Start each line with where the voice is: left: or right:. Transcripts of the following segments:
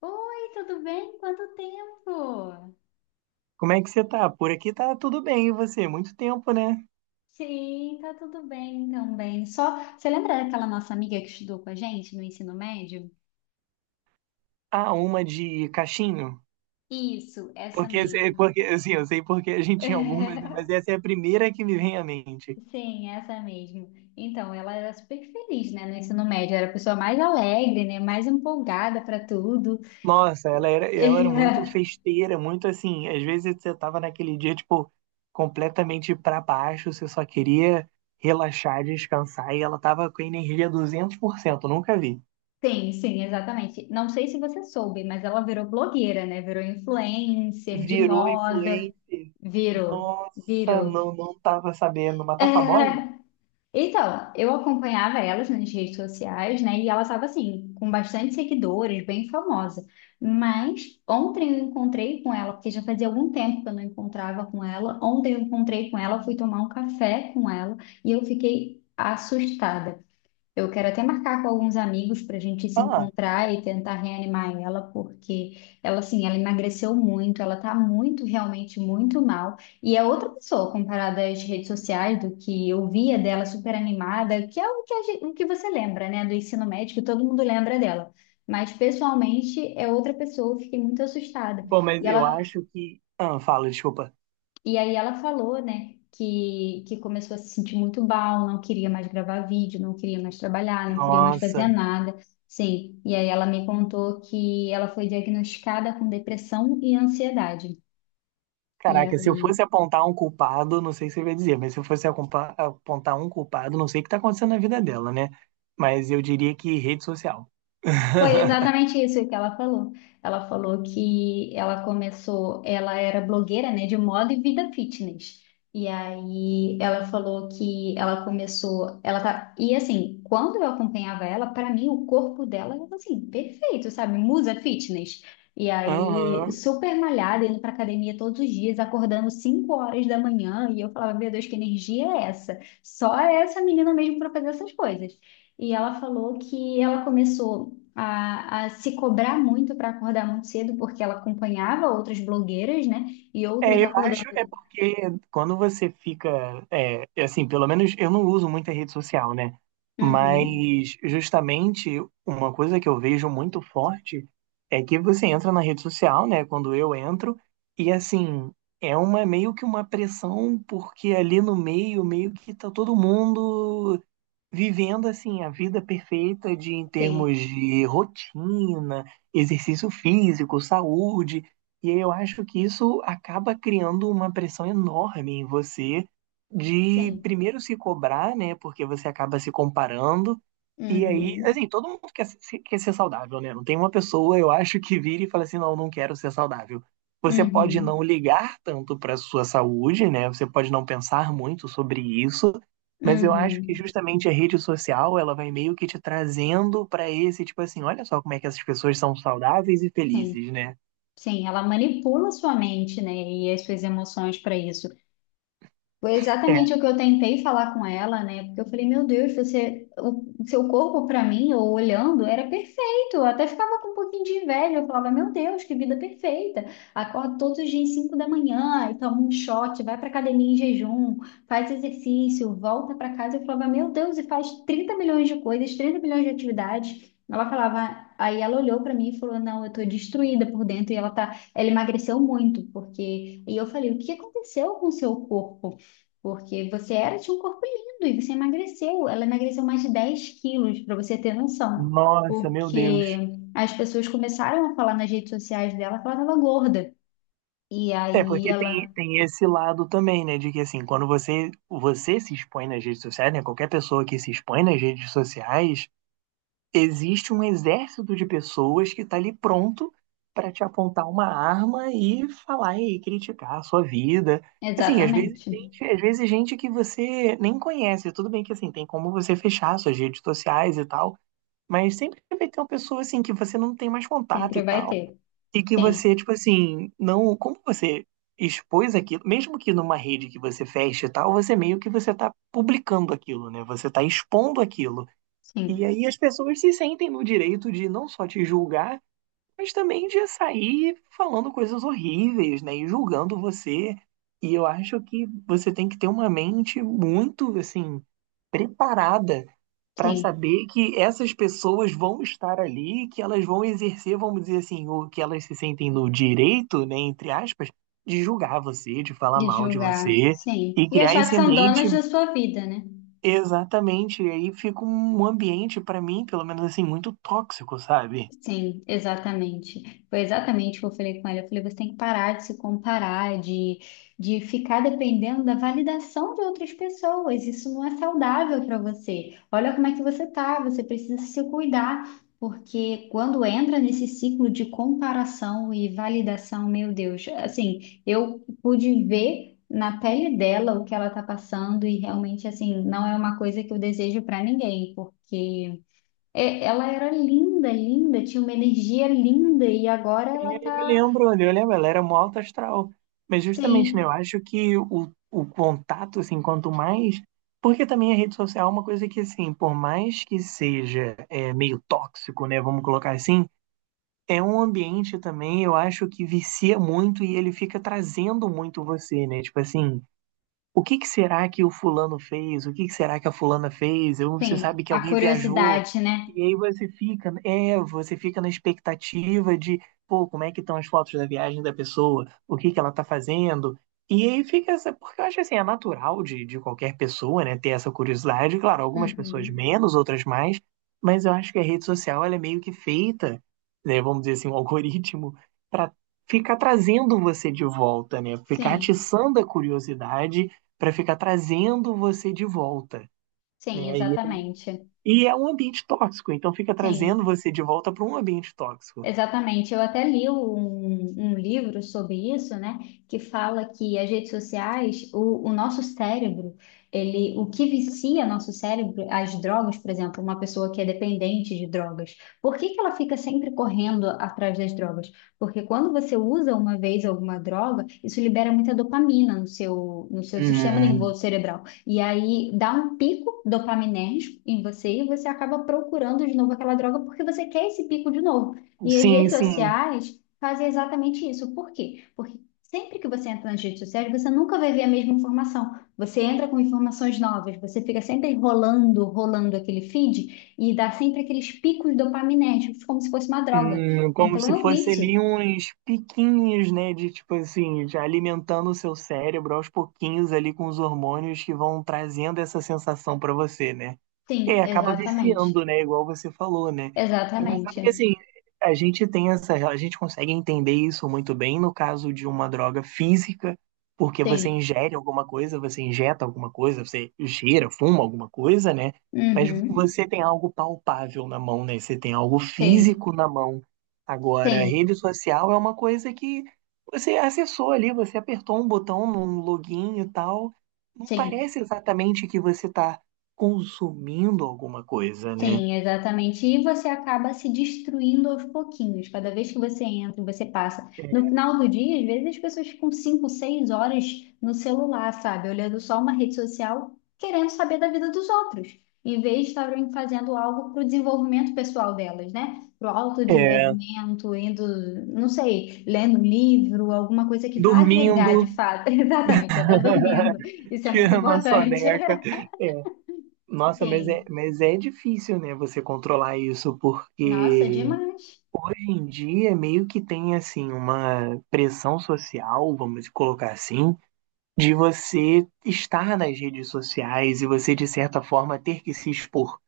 left: Oi, tudo bem? Quanto tempo?
right: Como é que você tá? Por aqui tá tudo bem, e você? Muito tempo, né?
left: Sim, tá tudo bem também. Só, você lembra daquela nossa amiga que estudou com a gente no ensino médio?
right: Ah, uma de cachinho?
left: Isso, essa
right: Porque,
left: mesmo.
right: porque assim, eu sei porque a gente tinha algumas, né? Mas essa é a primeira que me vem à mente.
left: Sim, essa mesmo. Então, ela era super feliz, né, no ensino médio, era a pessoa mais alegre, né, mais empolgada para tudo.
right: Nossa, ela era muito festeira, muito assim. Às vezes você tava naquele dia, tipo, completamente pra baixo, você só queria relaxar, descansar, e ela tava com a energia 200%, nunca vi.
left: Sim, sim, exatamente. Não sei se você soube, mas ela virou blogueira, né? Virou influencer de
right: Virou
left: moda.
right: influencer.
left: Virou,
right: Nossa,
left: virou.
right: não, não tava sabendo, mas tá famosa?
left: Então, eu acompanhava elas nas redes sociais, né? E ela estava assim, com bastante seguidores, bem famosa. Mas ontem eu encontrei com ela, porque já fazia algum tempo que eu não encontrava com ela. Ontem eu encontrei com ela, fui tomar um café com ela e eu fiquei assustada. Eu quero até marcar com alguns amigos para a gente se
right: Ah.
left: encontrar e tentar reanimar ela, porque ela, assim, ela emagreceu muito, ela tá muito, realmente muito mal. E é outra pessoa comparada às redes sociais, do que eu via dela super animada, que é o que, o que você lembra, né, do ensino médio, que todo mundo lembra dela. Mas pessoalmente é outra pessoa, eu fiquei muito assustada.
right: Bom, mas
left: E
right: eu
left: ela
right: acho que. Ah, fala, desculpa.
left: e aí ela falou, né, que começou a se sentir muito mal, não queria mais gravar vídeo, não queria mais trabalhar, não queria mais fazer
right: Nossa.
left: nada. Sim, e aí ela me contou que ela foi diagnosticada com depressão e ansiedade. E
right: Caraca, se eu
left: aí,
right: fosse apontar um culpado, não sei se eu ia dizer, mas se eu fosse apontar um culpado, não sei o que tá acontecendo na vida dela, né? Mas eu diria que rede social.
left: foi exatamente isso que ela falou. Ela falou que ela começou, ela era blogueira, né, de moda e vida fitness. E aí ela falou que ela começou, ela tá, e assim, quando eu acompanhava ela, para mim o corpo dela era assim, perfeito, sabe? Musa fitness. E aí,
right: Aham.
left: super malhada, indo pra academia todos os dias, acordando 5 horas da manhã, e eu falava, meu Deus, que energia é essa? Só essa menina mesmo para fazer essas coisas. E ela falou que ela começou a se cobrar muito para acordar muito cedo, porque ela acompanhava outras blogueiras, né? E outras
right: É, eu
left: acordando.
right: acho é porque quando você fica, é, assim, pelo menos eu não uso muita rede social, né?
left: Uhum.
right: Mas justamente uma coisa que eu vejo muito forte é que você entra na rede social, né? Quando eu entro, e assim, é uma meio que uma pressão, porque ali no meio, meio que tá todo mundo vivendo assim a vida perfeita de em
left: Sim,
right: termos de rotina, exercício físico, saúde. E aí eu acho que isso acaba criando uma pressão enorme em você de
left: sim.
right: primeiro se cobrar, né? Porque você acaba se comparando. E aí,
left: Uhum.
right: assim, todo mundo quer, se- quer ser saudável, né? Não tem uma pessoa, eu acho, que vira e fala assim, não, não quero ser saudável. Você pode não
left: Uhum.
right: ligar tanto para sua saúde, né? Você pode não pensar muito sobre isso, mas eu acho que
left: Uhum.
right: justamente a rede social, ela vai meio que te trazendo pra esse, tipo assim, olha só como é que essas pessoas são saudáveis e
left: Sim,
right: felizes, né?
left: sim. Ela manipula sua mente, né? E as suas emoções para isso. Foi
right: É,
left: exatamente o que eu tentei falar com ela, né? Porque eu falei, meu Deus, você, o seu corpo para mim, eu olhando, era perfeito. Eu até ficava com um pouquinho de inveja. Eu falava, meu Deus, que vida perfeita. Acorda todos os dias 5 da manhã, e toma um shot, vai para academia em jejum, faz exercício, volta para casa. Eu falava, meu Deus, e faz 30 milhões de coisas, 30 milhões de atividades. Ela falava, aí ela olhou para mim e falou, não, eu tô destruída por dentro e ela tá, ela emagreceu muito, porque, e eu falei, o que aconteceu com o seu corpo? Porque você era, tinha um corpo lindo e você emagreceu. Ela emagreceu mais de 10 quilos, para você ter noção.
right: nossa, meu
left: Porque
right: Deus.
left: as pessoas começaram a falar nas redes sociais dela que ela estava gorda. E
right: É,
left: aí
right: porque tem,
left: ela.
right: tem esse lado também, né? De que assim, quando você, você se expõe nas redes sociais, né? Qualquer pessoa que se expõe nas redes sociais, existe um exército de pessoas que está ali pronto para te apontar uma arma e falar e criticar a sua vida. Assim,
left: Exatamente.
right: às vezes gente que você nem conhece, tudo bem que assim, tem como você fechar suas redes sociais e tal, mas sempre vai ter uma pessoa assim que você não tem mais contato
left: Sempre
right: e
left: vai
right: tal,
left: ter.
right: e que
left: Sim,
right: você, tipo assim, não, como você expôs aquilo, mesmo que numa rede que você feche e tal, você meio que você tá publicando aquilo, né? Você tá expondo aquilo. E
left: sim,
right: aí as pessoas se sentem no direito de não só te julgar, mas também de sair falando coisas horríveis, né? E julgando você. E eu acho que você tem que ter uma mente muito, assim, preparada para
left: sim.
right: saber que essas pessoas vão estar ali, que elas vão exercer, vamos dizer assim, o que elas se sentem no direito, né, entre aspas, de julgar você, de falar
left: De
right: mal de
left: julgar,
right: você
left: sim.
right: e
left: E
right: criar
left: achar que
right: esse
left: são
right: ambiente.
left: donas da sua vida, né?
right: Exatamente, e aí fica um ambiente, pra mim, pelo menos assim, muito tóxico, sabe?
left: Sim, exatamente. Foi exatamente o que eu falei com ela. Eu falei, você tem que parar de se comparar, de ficar dependendo da validação de outras pessoas. Isso não é saudável para você. Olha como é que você tá, você precisa se cuidar, porque quando entra nesse ciclo de comparação e validação, meu Deus, assim, eu pude ver na pele dela o que ela tá passando e realmente, assim, não é uma coisa que eu desejo para ninguém, porque é, ela era linda, linda, tinha uma energia linda e agora ela tá.
right: Eu lembro, ela era mó alta astral. Mas justamente, né, eu
left: Sim,
right: acho que o contato, assim, quanto mais. Porque também a rede social é uma coisa que, assim, por mais que seja é, meio tóxico, né, vamos colocar assim, é um ambiente também, eu acho que vicia muito e ele fica trazendo muito você, né? Tipo assim. O que que será que o fulano fez? O que que será que a fulana fez? Ou você
left: sim,
right: sabe que
left: a
right: alguém viajou
left: curiosidade, né?
right: e aí você fica, é, você fica na expectativa de, pô, como é que estão as fotos da viagem da pessoa? O que que ela tá fazendo? E aí fica essa, porque eu acho assim, é natural de qualquer pessoa, né, ter essa curiosidade. Claro, algumas pessoas
left: Uhum.
right: menos, outras mais, mas eu acho que a rede social ela é meio que feita, né, vamos dizer assim, um algoritmo para ficar trazendo você de volta, né? Ficar
left: Sim,
right: atiçando a curiosidade para ficar trazendo você de volta.
left: sim,
right: Né?
left: exatamente.
right: E é um ambiente tóxico, então fica trazendo
left: Sim.
right: você de volta para um ambiente tóxico.
left: Exatamente, eu até li um livro sobre isso, né, que fala que as redes sociais, o nosso cérebro, ele, o que vicia nosso cérebro, as drogas, por exemplo, uma pessoa que é dependente de drogas, por que que ela fica sempre correndo atrás das drogas? Porque quando você usa uma vez alguma droga, isso libera muita dopamina no seu, no seu sistema
right: Hum,
left: nervoso cerebral, e aí dá um pico dopaminérgico em você e você acaba procurando de novo aquela droga porque você quer esse pico de novo. E as
right: sim,
left: redes
right: sim.
left: sociais fazem exatamente isso. Por quê? Porque sempre que você entra nas redes sociais, você nunca vai ver a mesma informação. Você entra com informações novas, você fica sempre rolando, rolando aquele feed e dá sempre aqueles picos dopaminérgicos, como se fosse uma droga.
right: Como
left: Então
right: se
left: é um
right: fosse
left: vício.
right: ali uns piquinhos, né? De tipo assim, de alimentando o seu cérebro aos pouquinhos ali com os hormônios que vão trazendo essa sensação pra você, né? É,
left: Sim,
right: acaba
left: exatamente.
right: viciando, né? Igual você falou, né? É engraçado
left: Exatamente.
right: que assim, a gente tem essa, a gente consegue entender isso muito bem no caso de uma droga física, porque você
left: Sim.
right: ingere alguma coisa, você injeta alguma coisa, você cheira, fuma alguma coisa, né? Mas
left: Uhum.
right: você tem algo palpável na mão, né? Você tem algo
left: Sim,
right: físico na mão. Agora, a
left: sim,
right: rede social é uma coisa que você acessou ali, você apertou um botão num login e tal. Não
left: sim.
right: parece exatamente que você está consumindo alguma coisa, né?
left: Sim, exatamente. E você acaba se destruindo aos pouquinhos. Cada vez que você entra, você passa. No final do dia, às vezes as pessoas ficam 5, 6 horas no celular, sabe? Olhando só uma rede social, querendo saber da vida dos outros, em vez de estarem fazendo algo para o desenvolvimento pessoal delas, né? Para o
right: É, é,
left: autodesenvolvimento, indo, não sei, lendo um livro, alguma coisa que vá agregar de
right: dormindo,
left: fato. Exatamente, até dormindo. Isso é muito
right: tirando a
left: importante.
right: soneca. É, nossa,
left: Sim.
right: mas é difícil, né, você controlar isso,
left: Nossa,
right: porque
left: demais.
right: em dia meio que tem assim uma pressão social, vamos colocar assim, de você estar nas redes sociais e você de certa forma ter que se expor.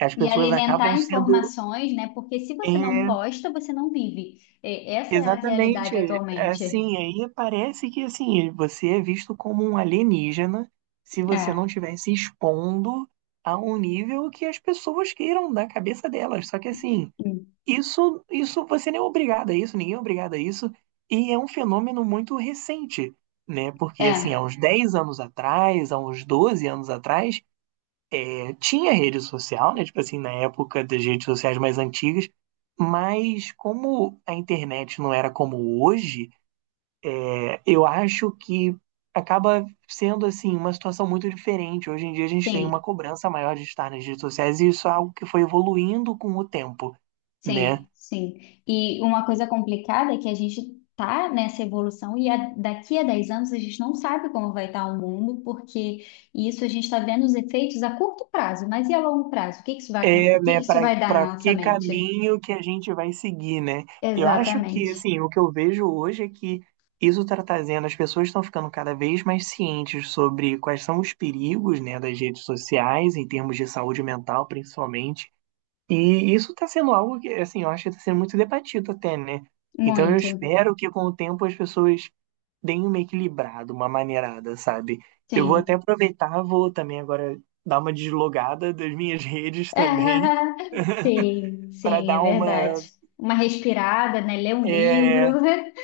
right: As
left: E
right: pessoas acabam
left: alimentar
right: sendo
left: informações, né? Porque se você não
right: é,
left: posta, você não vive. Essa é a
right: exatamente
left: realidade atualmente.
right: assim, aí parece que assim, você é visto como um alienígena se você não
left: É,
right: estiver se expondo a um nível que as pessoas queiram da cabeça delas. Só que assim,
left: hum,
right: isso, você nem é obrigado a isso, ninguém é obrigado a isso, e é um fenômeno muito recente, né? Porque, assim, há
left: é,
right: uns 10 anos atrás, há uns 12 anos atrás, tinha rede social, né? Tipo assim, na época das redes sociais mais antigas, mas como a internet não era como hoje, eu acho que acaba sendo, assim, uma situação muito diferente. Hoje em dia a gente tem
left: sim,
right: uma cobrança maior de estar nas redes sociais, e isso é algo que foi evoluindo com o tempo, né?
left: sim, sim. E uma coisa complicada é que a gente tá nessa evolução e daqui a 10 anos a gente não sabe como vai estar o mundo, porque isso a gente está vendo os efeitos a curto prazo, mas e a longo prazo? O que que isso vai, o
right: É,
left: que que
right: né,
left: isso
right: para
left: vai dar
right: para
left: na nossa
right: que
left: mente?
right: caminho que a gente vai seguir, né? Eu acho que,
left: Exatamente.
right: assim, o que eu vejo hoje é que isso está trazendo, as pessoas estão ficando cada vez mais cientes sobre quais são os perigos, né, das redes sociais, em termos de saúde mental, principalmente. E isso está sendo algo que, assim, eu acho que está sendo muito debatido até, né? Então eu
left: Muito.
right: espero que com o tempo as pessoas deem uma equilibrada, uma maneirada, sabe? Eu vou até
left: Sim.
right: aproveitar, vou também agora dar uma deslogada das minhas redes também
left: Ah, sim,
right: para
left: sim, é
right: dar uma.
left: verdade. Uma respirada, né? Ler um livro.
right: É,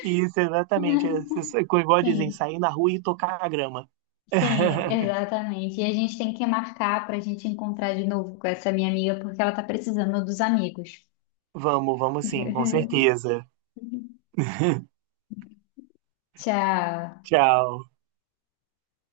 right: isso, exatamente. Isso, igual dizem,
left: Sim,
right: sair na rua e tocar a grama.
left: sim, exatamente. E a gente tem que marcar para a gente encontrar de novo com essa minha amiga, porque ela tá precisando dos amigos.
right: Vamos, vamos sim, com certeza.
left: Tchau.
right: Tchau.